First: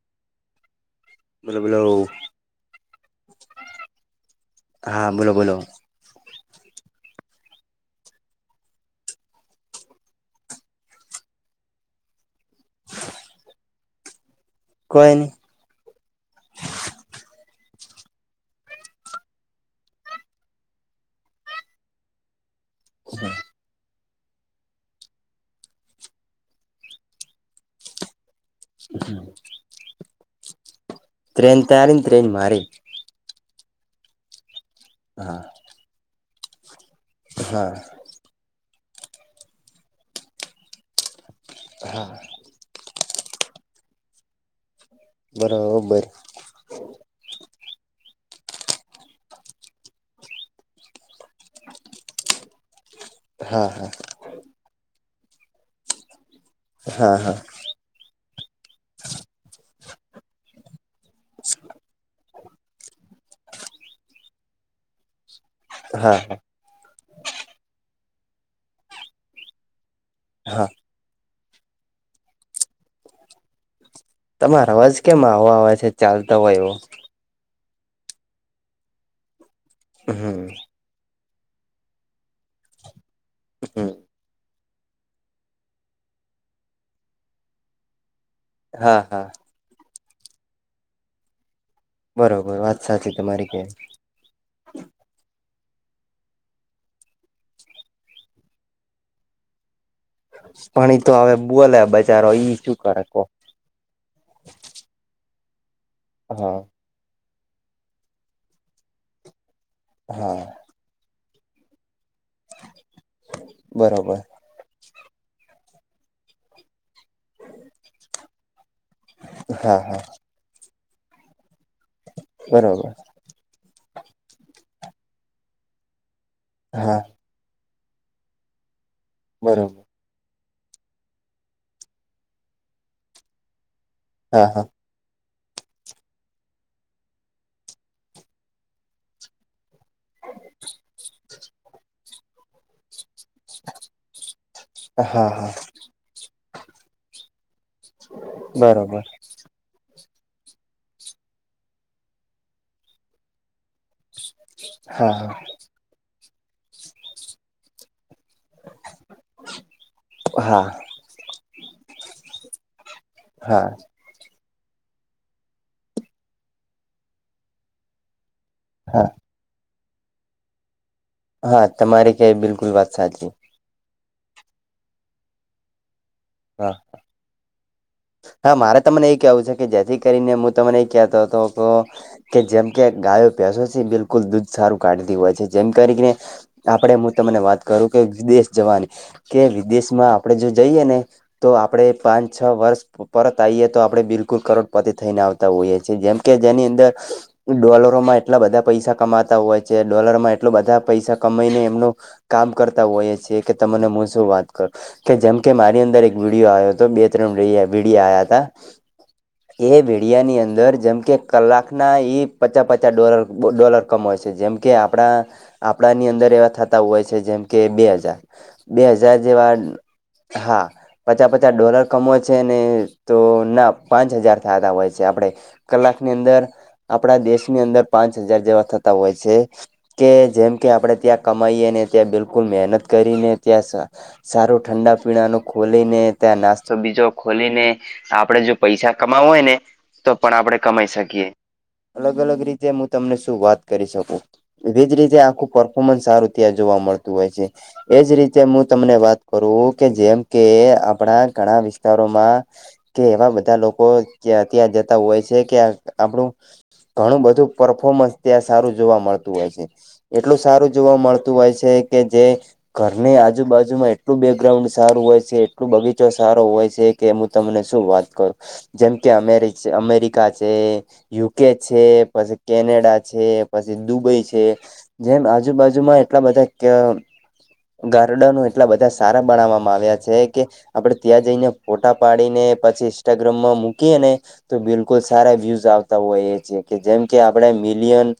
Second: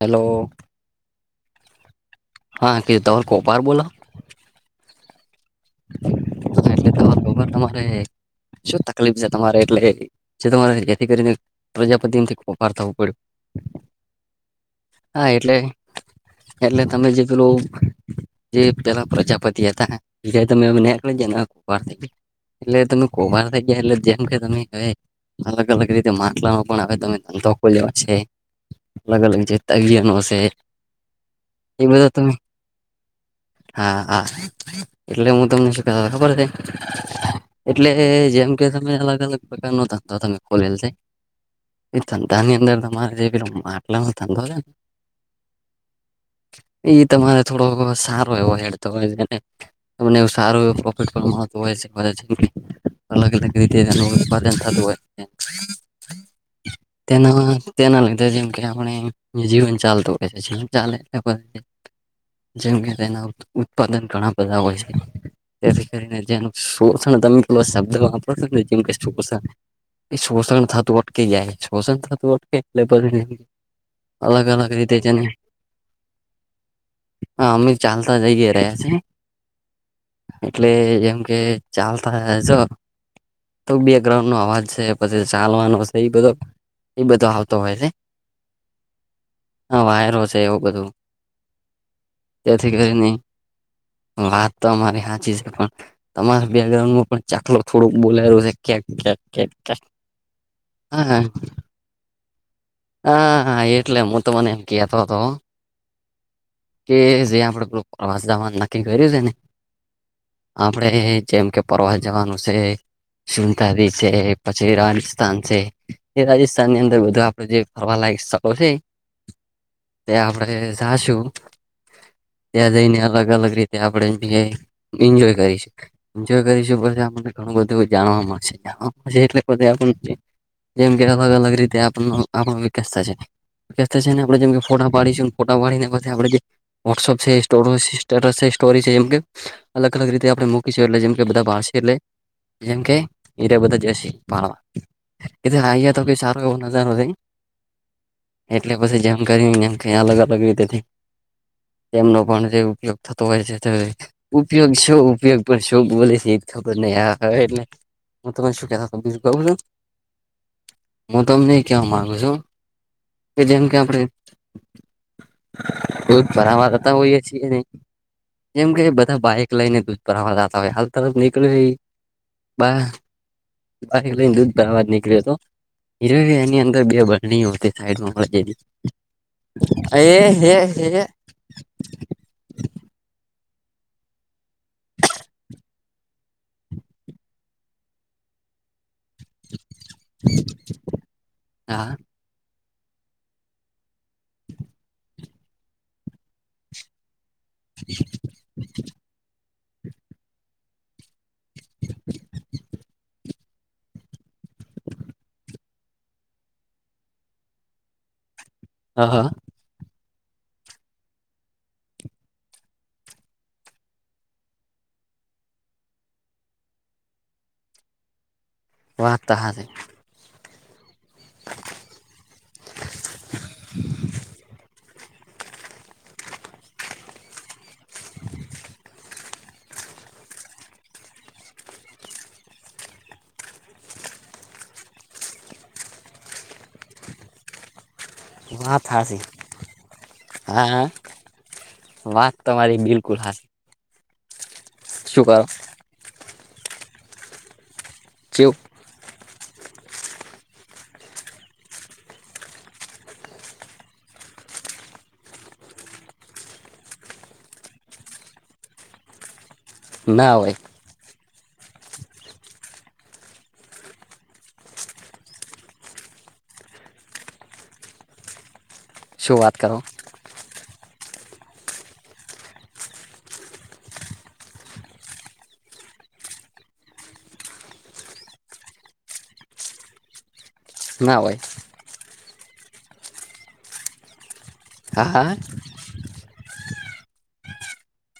Hello બોલો બોલો હા કિતાર કોપાર બોલો હા બોલો બોલો એટલે તમાર બબર તમારે શું તકલીફ છે તમારે એટલે જે તમારે જેથી કરીને પ્રજાપતિથી ફફાર થવું પડ્યું કોઈ હા નઈ એટલે એટલે તમે જે પેલો જે પેલા પ્રજાપતિ હતા જ તમે નેક ક થઈ ગયા એટલે તમે કોબાર થઈ ગયા એટલે જેમ કે તમે કહે અલગ અલગ રીતે માટલાનો પણ હવે તમે ધંધો ખોલ્યો છે. અલગ અલગ છે તગડિયા નો હશે ત્રણ તારી ત્રણ મારી હા હા એટલે હા હું તમને શું ક ખબર છે. હા એટલે જેમ કે તમે અલગ અલગ પ્રકાર નો ધંધો તમે ખોલેલ છે. એ હા ધંધા ની અંદર તમારે જે પલો માટલાનો ધંધો છે ને બરાબર એ તમારે થોડો સારો એવો હેડતો હોય છે ને તમને એવ સારું પ્રોફિટ મળતું હોય અલગ અલગ હા રીતે [unintelligible] હા થધવા [unintelligible] હા હા તેના તેના લીધે જેમ કે આપણે જીવન ચાલતું હોય છે જીવ ચાલે [unintelligible] જેમ તેના ઉત્પાદન ઘણા બધા હોય છે. તેથી કરીને હા જેનું શોષણ તમે કેલો શબ્દ વાપરો છો ને જેમ કે શોષણ એ શોષણ હા થતું અટકે જાય શોષણ થતું અટકેને [unintelligible] તમારા અવાજ કેમ આવો આવે છે ચાલતા હોય એવો હા અમે ચાલતા જઈએ રહ્યા છે. હમ એટલે એમ કે ચાલતા જો તો હમ બેકગ્રાઉન્ડ નો અવાજ છે પછી ચાલવાનો છે એ બધો એ બધો આવતો હોય છે. હા હા હા વાયરો છે એવું બધું બરોબર તેથી વાત કરીને સાચી તમારી કે વાત તો અમારી હાચી છે પણ તમારા બેકગ્રાઉન્ડમાં પણ ચાખલો થોડોક બોલાલું છે ક્યાક ક્યાંક કક પાણી ઈ તો હવે બોલે બચારો ઈ ચુપ હાા એટલે હું તો તમને એમ કતો હતો હા કે જે આપડે પેલું પ્રવાસ જાવા નુ નક્કી કર્યું છે ને હા આપડે જેમ કે પરવા જવાનું છે સુતાદી છે. બરોબર પછી રાજસ્થાન છે એ રાજસ્થાન ની અંદર બધું આપડે જે ફરવા લાગી શકો છ હા હા આપડે જાશું ત્યાં બરોબર જઈને અલગ અ અલગ રીતે આપણે એન્જોય કરીશ એન્જય કરીશું હા પછી આપ કું જાણશે જાણ એટલે ક બરોબર આપ જેમ કે અલગ અલગ રીતે આપ આપ વિકતા છે વતા છે ને આપણે હા જેમ હા ફોટા ડીશું ફોટા પાડીને પછી આપ જે વોટ્સઅપ છે સ્ટેટસ છે સ્ટોરી જેમ કે અલગ અલગ રીતે આપણે મૂકીશું એટલે જેમ કે બધા ભશે એટલે જેમ કે એ બધા જ શ પાવા હા હા એ આયા તો કઈ સારો એવો નજારો થાય એટલે પછી બરોબર જેમ કરીમ ક અલગ અલગ રીતે તેમનો પણ જે ઉપયોગ થતો હોય છે તે ઉપયોગ શું હા હા ઉપયોગ પણ શું બોલે છે એજ ખબર નહ આ હવે એ હું તમે શું કેતા બીજ કુ છું હા હું તમને ક્યાવા માંગ [unintelligible] જેમ હા કે આપડે કોઈ ફરાવારતા હોય છી નહી એમ કે હા બધા બાઈક લઈને દૂધપરવા જતા હોય હાલ તરફ હા નકલેઈ તમારી કે બિલકુલ બા વાત સાચી લઈને દૂધ પવા નીકળ્યો હતો હવી એની હા અંદર બે બરણી હતી સાઈડમાં હા વળગેલી મારે તમને એ કેવું છે કે જેથી એ કરીને હું હે તમને એ હે કહેતો હતો તો કે જેમ કે ગાયો પસો છે બિલકુલ દૂધ સારું કાઢતી હોય છે જેમ કરીને આપડે હું તમને વાત કરું કે વિદેશ જવાની કે વિદેશમાં આપણે જો જઈએ ને તો આપડે હા પાંચ છ વર્ષ પરત આવીયે તો આપણે બિલકુલ કરોડપતિ થઈને આવતા હોઈએ છીએ જેમ કે જેની અંદર ડોલરોમાં એટલા બધા પૈસા કમાતા હોય છે ડોલરમાં એટલો બધા પૈસા કમાઈને એમનું કામ કરતા હોઈએ છીએ કે તમને હું શું વાત કરું કે જેમ કે મારી અંદર એક વિડીયો આવ્યો હતો બે ત્રણ વિડિયો આવ્યા હતા હા હા એ વિડિયાની અંદર જેમ કે કલાકના ઈ પચાસ પચાસ ડોલર ડોલર કમાય છે જેમ કે આપણા આપણાની અંદર એવા થતા હોય છે જેમ કે બે હજાર બે હજાર વાત તો જેવા હાચી હા પચાસ પચાસ ડોલર કમો છે ને તો ના પાંચ હજાર થતા હોય છે આપણે કલાકની અંદર આપણા દેશની અંદર પાંચ હજાર જેવા થતા હોય છે કે જેમ કે આપણે ત્યાં કમાઈએ ને ત્યાં બિલકુલ મહેનત કરીને ત્યાં સારું ઠંડા પીણા ન ખોલી ને ત્યાં નાસ્તો બીજો ખોલીને આપડે જો વાત પૈસા હાચી કમાવું હોય ને તો પણ આપડે હા હા કમાઈ શકીએ અલગ વાત અલગ રીતે તમારી હું તમને બિલકુલ શું હાચી વાત કરી શકું એજ રીતે શું કરો આખું પરફોર્મન્સ સારું ત્યાં જોવા મળતું હોય છે એજ રીતે ચેવું તમને વાત કરું કે જેમ કે આપણા ઘણા વિસ્તા વિસ્તારોમાં કે એવા બધા લોકો જ્યાંત્યાં જતા હોય છે કે આપણું ઘણું બધું પરફોર્મન્સ ત્યાં સારું જોવા મળતું હોય છે ના એટલું હોય સારું જોવા મળતું હોય છે કે જે ઘરને આજુબાજુમાં એટલું બેકગ્રાઉન્ડ સારું હોય છે એટલું બગીચો સારો હોય છે કે હું તમને શું વાત કરું જેમ કે શું વાત કરો અમેરિક કા છે યુકે છે પછી કેનેડા છે પછી દુબઈ છે જેમ આજુબાજુમાં એટલા બધા ગાર્ડનો એટલા બધા સારા બનાવવામાં આવ્યા છે કે આપડે ના ત્યાં હોય જઈને ફોટા પાડીને પછી ઈન્સ્ટાગ્રામમાં મૂકીએ ને તો બિલકુલ હા હા સારા વ્યુઝ આવતા હોય એ છે કે જેમ કે આપણે મિલિયન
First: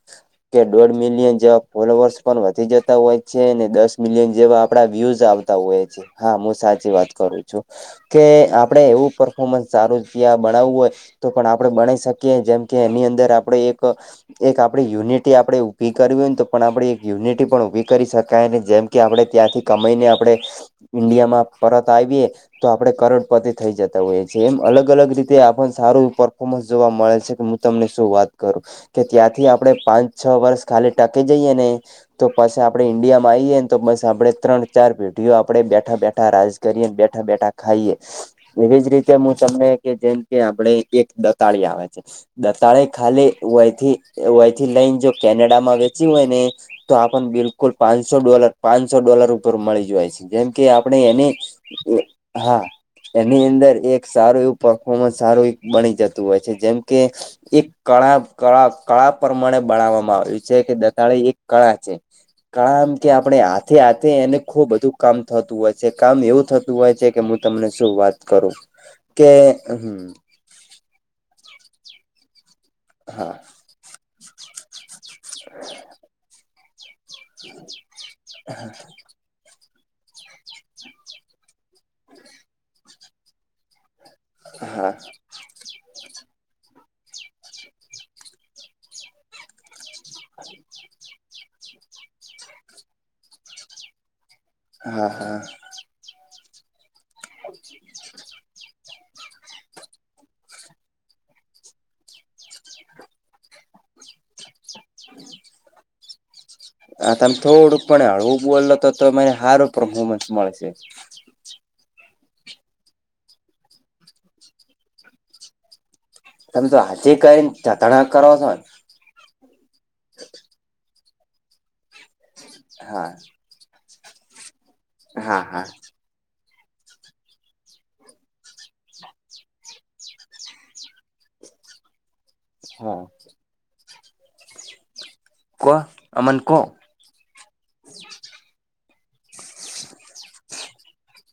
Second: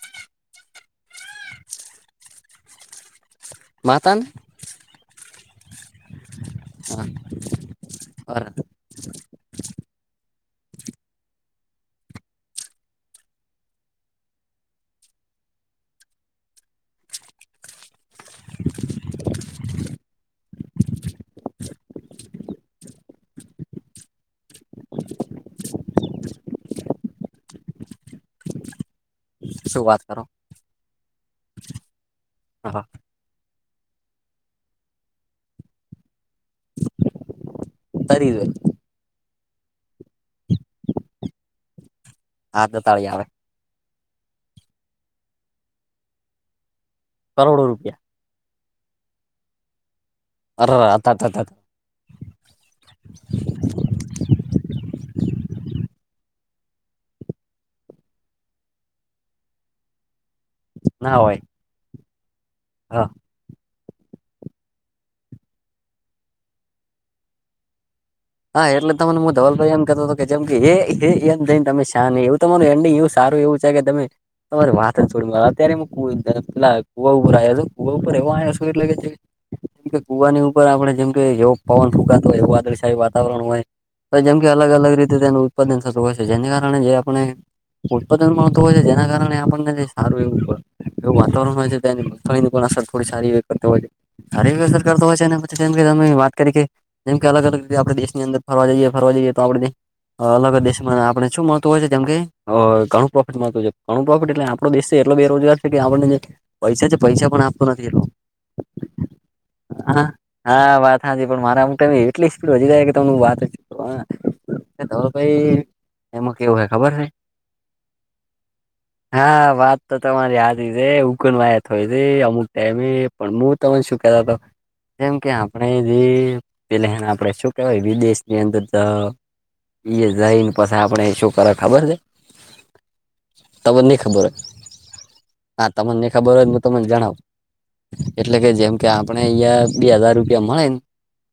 કે દોઢ મિલિયન જેવા ફોલોવર્સ પણ વધી જતા હોય છે ને દસ માતા ને મિલિયન જેવા આપડા વ્યુઝ આવતા હોય છે હા હું સાચી હા વાત કરું છું કે અરે આપડે એવું પરફોમન્સ સારું ત્યાં ભણાવું હોય તો પણ આપડે બનાઈ શકીએ, જેમ કે એની અંદર આપડે એક એક આપણી યુનિટી આપડે ઊભી કરવી હોયને, તો પણ આપણે એક યુનિટી પણ ઉભી કરી શકાય, ને જેમ કે આપડે ત્યાંથી કમાઈને આપડે ઈન્ડિયામાં પરત આવીયે, તો આપ પડે કરોડપતિ થઈ જતા હોઈએ છીએ, એમ અલગ અલગ રીતે આપણને સારું પરર્ફોર્મન્સ જોવા મળે છે, કે મુ તમને શું વાત કરું. કે ત્યાંથી આપડે શું વાત પાંચ, કરો છ વર્ષ ખાલી ટકી જઈએ ને, તો પછી હા આપડે ઈન્ડિયામ પાઈએ ને, તો બસ આપડણે ત્રણ ચાર પેઢીઓ આપડે બેઠા બેઠા રાજ કરીએ, બેઠા બેઠા ખાઈએ, તરી જોઈ એવીજ રીતે મુ તમને કે, જેમ કે આપણે એક દતાળી આવે છે. હા દતાળે દતાળી આવે ખાલી વયથી, વયથી લઈને જો કેનેડામાં વેચી હોય ને તો આપન કરોડો બિલકુલ રૂપિયા પાંચસો ડોલર, પાંચસો ડોલર ઉપર મળી જોવાય છે, જેમ કે અરે આપણે હતા એની હતા હા એની અંદર એક સારું એવું પરફોર્મન્સ સારું એક બની જતું હોય છે, જેમ કે એક કળા કળા કળા પ્રમાણે બણાવામાં આવે. છે, કે દતાળે ના એક હોય કળા છે, કળા એમ કે હા આપણે આ થી આથી એને ખૂબ બધું કામ થતું હોય છે, કામ એવું થતું હોય છે, કે હું તમને શું વાત કરું, હા એટલે તમને કે હું ધવલભાઈ એમ હમ્મ કહેતો હતો કે જેમ કે એ એ એમ થઈને તમે શા નહી, એવું તમારું એન્ડિંગ એવું સારું હા એવું છે, કે તમે તમારે વાત જ છોડમુ આ, અત્યારે મુ કૂવ અ પેલા કુવા ઉપર આયો છું, કુવા ઉપર એવો આયો છું, એટલે કે જે કેમ કે કુવાની ઉપર આપણે જેમ કે યોગ પવન ફૂંકાતો હોય, એવું વાદળછાયું વાતાવરણ હોય. પ જેમ કે અલગ હા અલગ રીતે તેનું ઉત્પાદન થતું હોય છે, જેને કારણે જે આપણે ઉત્પાદન મળતું હોય છે, જેના કારણે આપણને હારું એવું પ, એવું વાતાવરણ હોય છે તેની, તેની પણ અસર થોડી સારી એવી કરતો હોય છે. સારી અસર કરતો હા હય છે ને, હા પછી જેમ કે તમે વાત કરી કે જેમ કે અલગ અલગ રીતે આપણે દેશની અંદર ફવા જઈએ ફરવા જઈએ, તો આવડને અલગ દેશમાં આપણે શું મળતું હોય છે જેમ કે, અ ઘણું પ્રોફિટ મળતું છે. ઘણું પ્રોફિટ એટલે આપણો દેશ છે, એટલો બેરોજગાર છે કે આપણને જે પૈસા છે હા પૈસા તમે પણ આપતો થોડુંક નથી એટલો પણ હળવું બોલો તો તમે હારું હા પરફોમન્સ મળશે. હા વાત હાચી પણ મારામ તમે એટલી સ્પીડ વધી જાય કે તમને વાત ધો ભાઈ. એમાં કેવું હે તમે તો ખબર હે હાચે કઈ ચતણા કરો છો ન? હા વાત તો તમારી હાચી સે, એ ઉકાનવાયા થઈ જે અમુક ટાઈમે હા પણ મુ તમે શું કેતા તો, જેમ કે હા હા આપણે જે પેલા આપણેે શુ કેવાય વિદેશની અંદર ત, ઈ એ જઈને પછી આપણે શું કરે ખબર છે. હા તમન ની ખબર હોય, હા કો તમન ની ખબર અમન હો, કો હું તમને જણાવ એટલે કે જેમ કે આપણા ઈયા બે હજાર રૂપિયા મળેન,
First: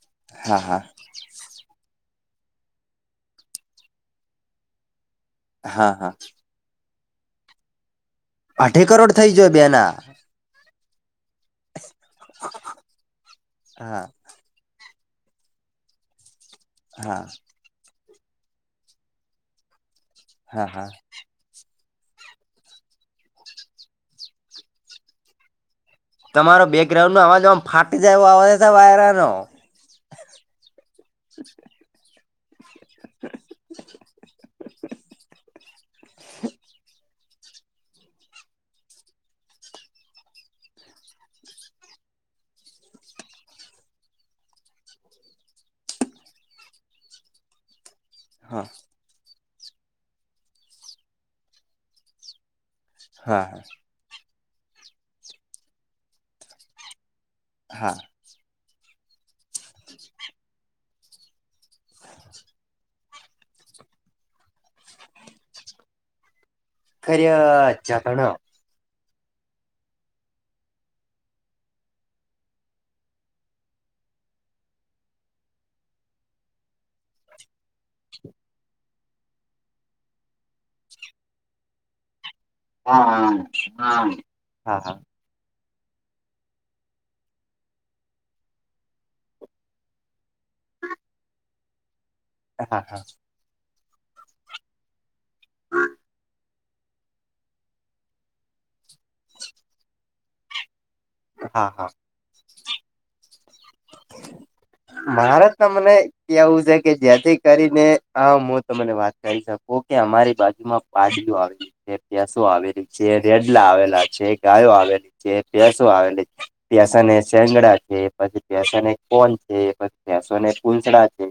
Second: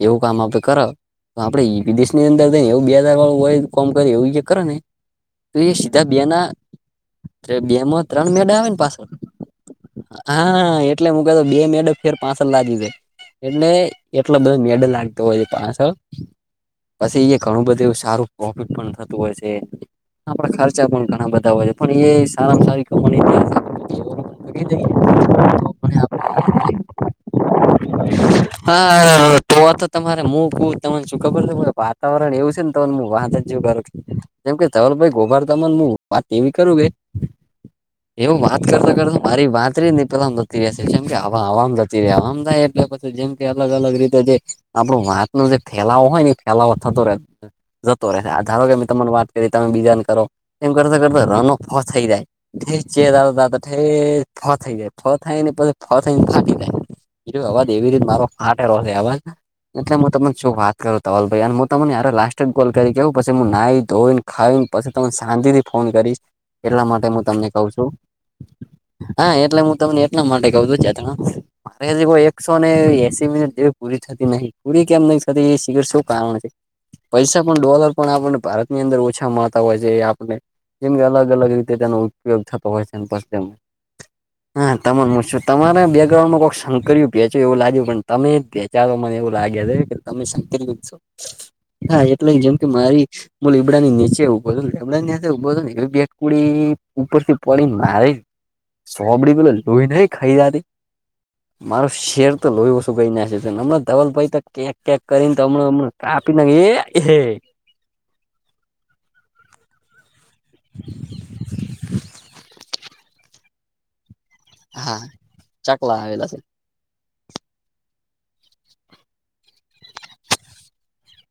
એવું કામ આપ હા હા કરા તો આપડે ઈ વિદેશ ની અંદર, ઈને એવું બે હજાર વાળું હોય કોમ કર એવું કરે ને તો એ હા સીધા હા બે ના, ત્રબેમાં ત્રણ મેડા આવે ને અઢી પાસળ. કરોડ થઈ જોય બેના હા એટલે મું કતો બે મેડો ફેર પાસલ લાગી છે, એટલે હા એટલો બધો મેડલ લાગતો હોયએ પાસડ, હા પછી એ ઘણું બધું એવું સારું પ્રોફિટ પણ થતું હોય છે, આપણા હા હા ખર્ચા પણ ઘણાં બધ ધા હોય છે, પણ એ સારામાં સારી કમાણી [unintelligible] તમારા બેકગ્રાઉન્ડ નો અવાજ આમ ફાટી જાય આવે છે, વાયરા નો હા તો તો તમારે મુ કું તમને શું ખબર છે, વાતાવરણ એવું છે ને તન મુ વાદળ જેવું ગરજ, જેમ કે ચલ ભાઈ ગોભા તમને વાત એવી કરું કે એવું વાત કરતો કરતો મારી વાતરી નીતરફ નતી રહેશે, જેમ કે હવા આમ જતી રહે આમ જાય એટલે પછ જેમ કે અલગ અલગ રીતે જે આપણું વાત નુ જે થેલાવો હોય ને, થેલાવો થતો રહે, જતો રહે આ ધારો હા કે મેં તમાર વાત તમે બીજાને કરો, એમ કરતા કરતા રનો ફો થઈ જાય, થે ચેર આવે હા ઠે ફ થઈ જાય ફ થાય ને પછી ફ થઈને ફાટી જાય બીજ અવાજ એવી હા રીતે મારો ફાટેલો છે અવાજ એટલે મો તમને શું વાત કરું તવલ ભાઈ હું તમને યરે લાસ્ટ જ ગોલ કરી પછી નાઈ ધોઈ ખાઈ પછી ત શાંતિથી ફોન કરીશ એટલા માટે હું ખરી તમને કઉ છું જતણ હા એટલે હું તમને એટલા માટે કઉ છું ચઠણા મારે હજી કોઈ એકસો ને એસી મિનિટ જેવી પૂરી થતી નહીં પૂરી કેમ કદી શીખર શું કારણ છે. પૈસા પણ ડોલર પણ આપણને ભારતની અંદર ઓછા મળતા હોય છે આપને જેમ કે અલગ અલગ રીતે તેનો ઉપયોગ થતો હોય છે હા હા પસચમ હ હા હા તમામ તમારા બેકગ્રાઉન્ડ માં કોઈક શંકર્યું વેચ્યું એવું લાગ્યું પણ તમે વેચાવે મને એવું લાગે છે તમે [unintelligible] હા એટલે જેમ કે હા મારી બ લીબડા ની નીચે ઉભો હતો લીબડા નેચે ઊભો હતને બેકુડી ઉપર થી પડીને મારેને સોંભડી પેલો લોહી નઈ ખઈ જાતી. હા હા મારું શેર તો લોહી ઓછુ ગઈ ના હમણાં ધવલ ભાઈ કે મારે તમને કેવું છે કે એ જેથી કરીને હા હું તમને વાત કરી શકું કે અમારી બાજુમાં પાડીઓ આવેલી છે ભેશો આવેલી. છે, રેડલા આવેલા છે, ગાયો હા આવેલી છે, પેસો ચકલા આવેલી આવેલા છે, ભેશાને સેંગળા છે પછી ભસો ને કોન છે પછીસો ને કૂસડા છે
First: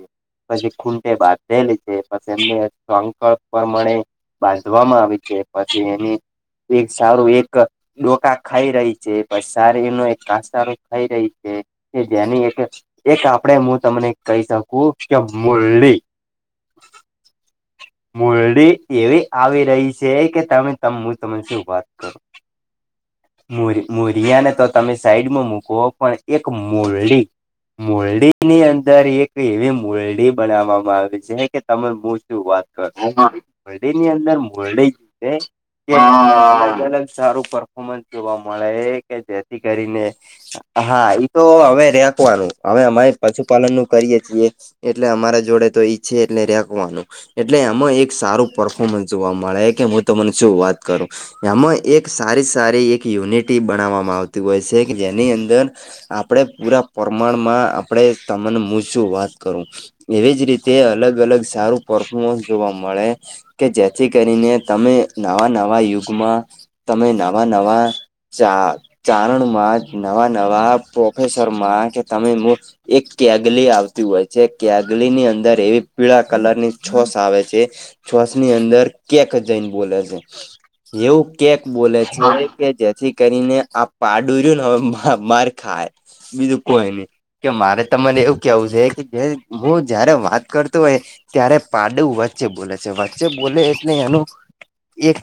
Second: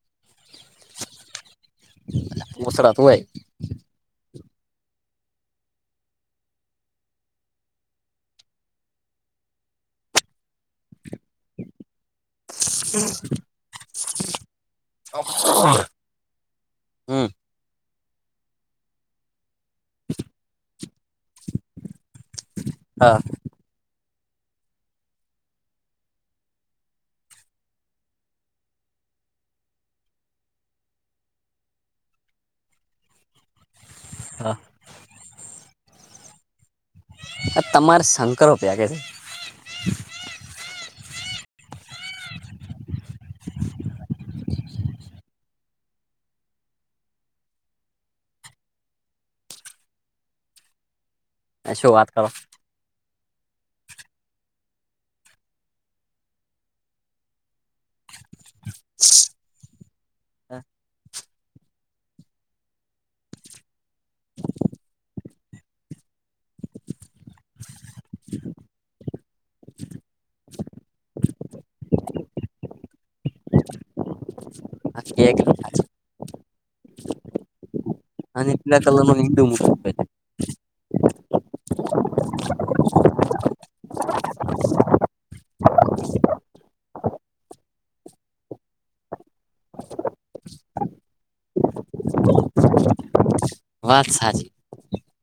પછી ખૂટે ભત થલી છે. પછી એમને મુસરત હોય સંકલ્પ પ્રમાણે બાંધવામાં આવી છે પછી એની એક સારું એક ડોકા ખાઈ રહી છે પણ શારી એર ન એક કસારું ખાઈ રહી છે. કે જેની એક એક આપડે હું તમને કહી શકું કે મુરલી હમ મુરડી એવી આવી રહી છે, કે તમે હું તમને શું વાત કરું હા ર મુરિયાને તો તમે સાઈડ માં મૂકો પણ એક મોરડી મોરડી ની અંદર એક એવી મોરડી બનાવવામાં આવે છે, કે તમે મ શું વાત વરડીે ની અંદર મરડીે જે છે અલગ સારું તમારે જોવા શંકરો મળે પ્યા કે જેથી કરીને હા એ તો હવે રાખવાનું હવે અમારે પશુપાલન નું કરીએ છીએ. એટલે અમારા જોડે તો ઈચ્છે એટલે રાખવાનું એટલે એમાં એક સારું પરફોર્મન્સ જોવા મળે કે હું તમને શું વાત કરો છે એમાં શું વાત એક કરો સારી સારી એક યુનિટી બનાવવામાં આવતી હોય છે કે જેની અંદર આપણે પૂરા પ્રમાણમાં આપણે તને મૂછું વાત કરું એવી જ રીતે અલગ અલગ સારું પરફોમન્સ જોવા મળે કે જેથી કરીને તમે નવા નવા યુગમાં તમે નવા નવા ચા ચારણમાં નવા નવા પ્રોફેસરમાં કે તમે એક કેગલી આવતી હોય છે કેગલી ની અંદર એવી પીળા કલર ની છોશ આવે છે. અને શ્વાસની પીલા અંદર કલર નો કેક ઈંડુ જઈને બોલે મૂક છે એવું કેક બોલે છે. કે જેથી કરીને આ પાડુરુંને હવે માર ખાય બીજું કોઈ નઈ કે મારે ત મને એવું કેવું છે કે જે હું જયારે વાત કરતો હોય. ત્યારે પાડું વચ વચ્ચે બોલે છે, વચ્ચે બોલે એટલે વાત એનું સાચી એક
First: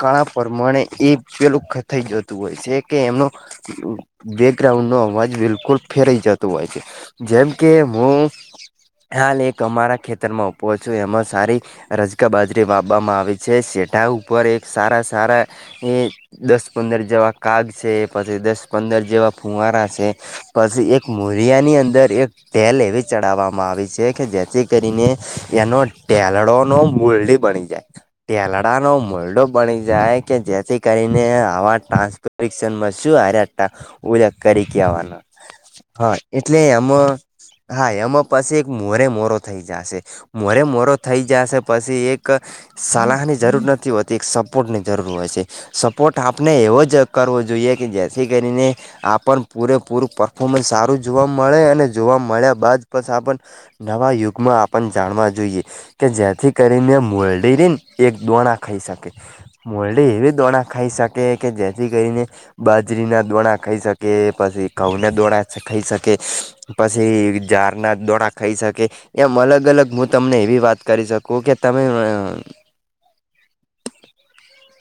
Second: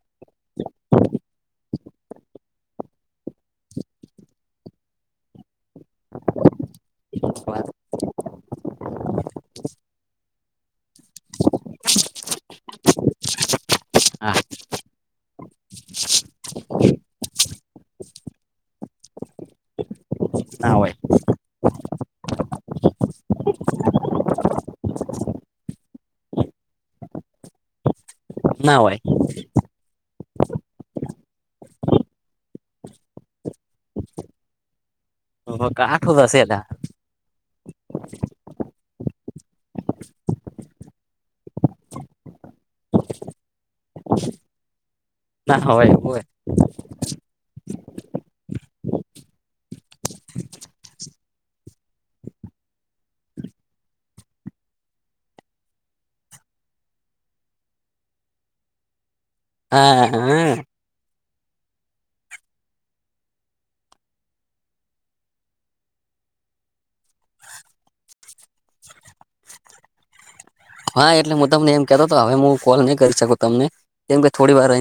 કળા પ્રમાણે એ પેલું થઈ જતું હોય છે, કે એમનો બેકગ્રાઉન્ડ નો અવાજ બિલકુલ ફેરાઈ જતો હોય છે. જેમ કે હું હાલ એક અમારા ખેતરમાં ઉપ છું એમાં સારી રજગ બાજરી વાપવામાં આવે છે સેટા હા ઉપર એક સારા સારા એ દસ પંદર જેવા કાગ છે પછી દસ પંદર જેવા ફુંવારા છે. ના પછી હોય એક મરિયા ની અંદર એક તેલ એવી ચડાવવામાં આવી છે કે જેથી કરીને એનો ટેલડો નો મરડી બની ટેલડા ના નો હોય મુરડો બની જાય. કે જેથી કરીને આવા ટ્રાન્સપોટેશનમાં શું આ ઉ કરી કવાના હા આઠું થશે એટલે આમાં હા એમાં પછી એક મોરે મોરો થઈ જશે મોરે મોરો થઈ જશે પછી એક સલાહની જરૂર નથી હોતી એક સપોર્ટ નથી. જરૂર હોય છે ના હોય સપોર્ટ હોય આપણે એવો જ કરવો જોઈએ કે જેથી કરીને આપણ પૂરેપૂરું પરફોર્મન્સ સારું જોવા મળે અને જોવા મળ્યા બાદ પ આપણ નવા યુગમાં આપણ જાણવા જોઈએ. કે જેથી કરીને મોલડીરીને એક દોણા ખાઈ શકે હા મોરડી એવી હા દોણા ખાઈ શકે કે જેથી કરીને બાજરીના દોણા ખાઈ શકે પછી ઘઉ ના દોણા ખાઈ શકે પછી ઝારના દોડા ખાઈ શકે એમ અલગ અલગ હું તમને એવી વાત કરી હા એટલે શકું હું કે તમને તમે એમ કેતો હતો, હવે હું કોલ નહી કરી શકું તમને કેમ કે થોડી વાર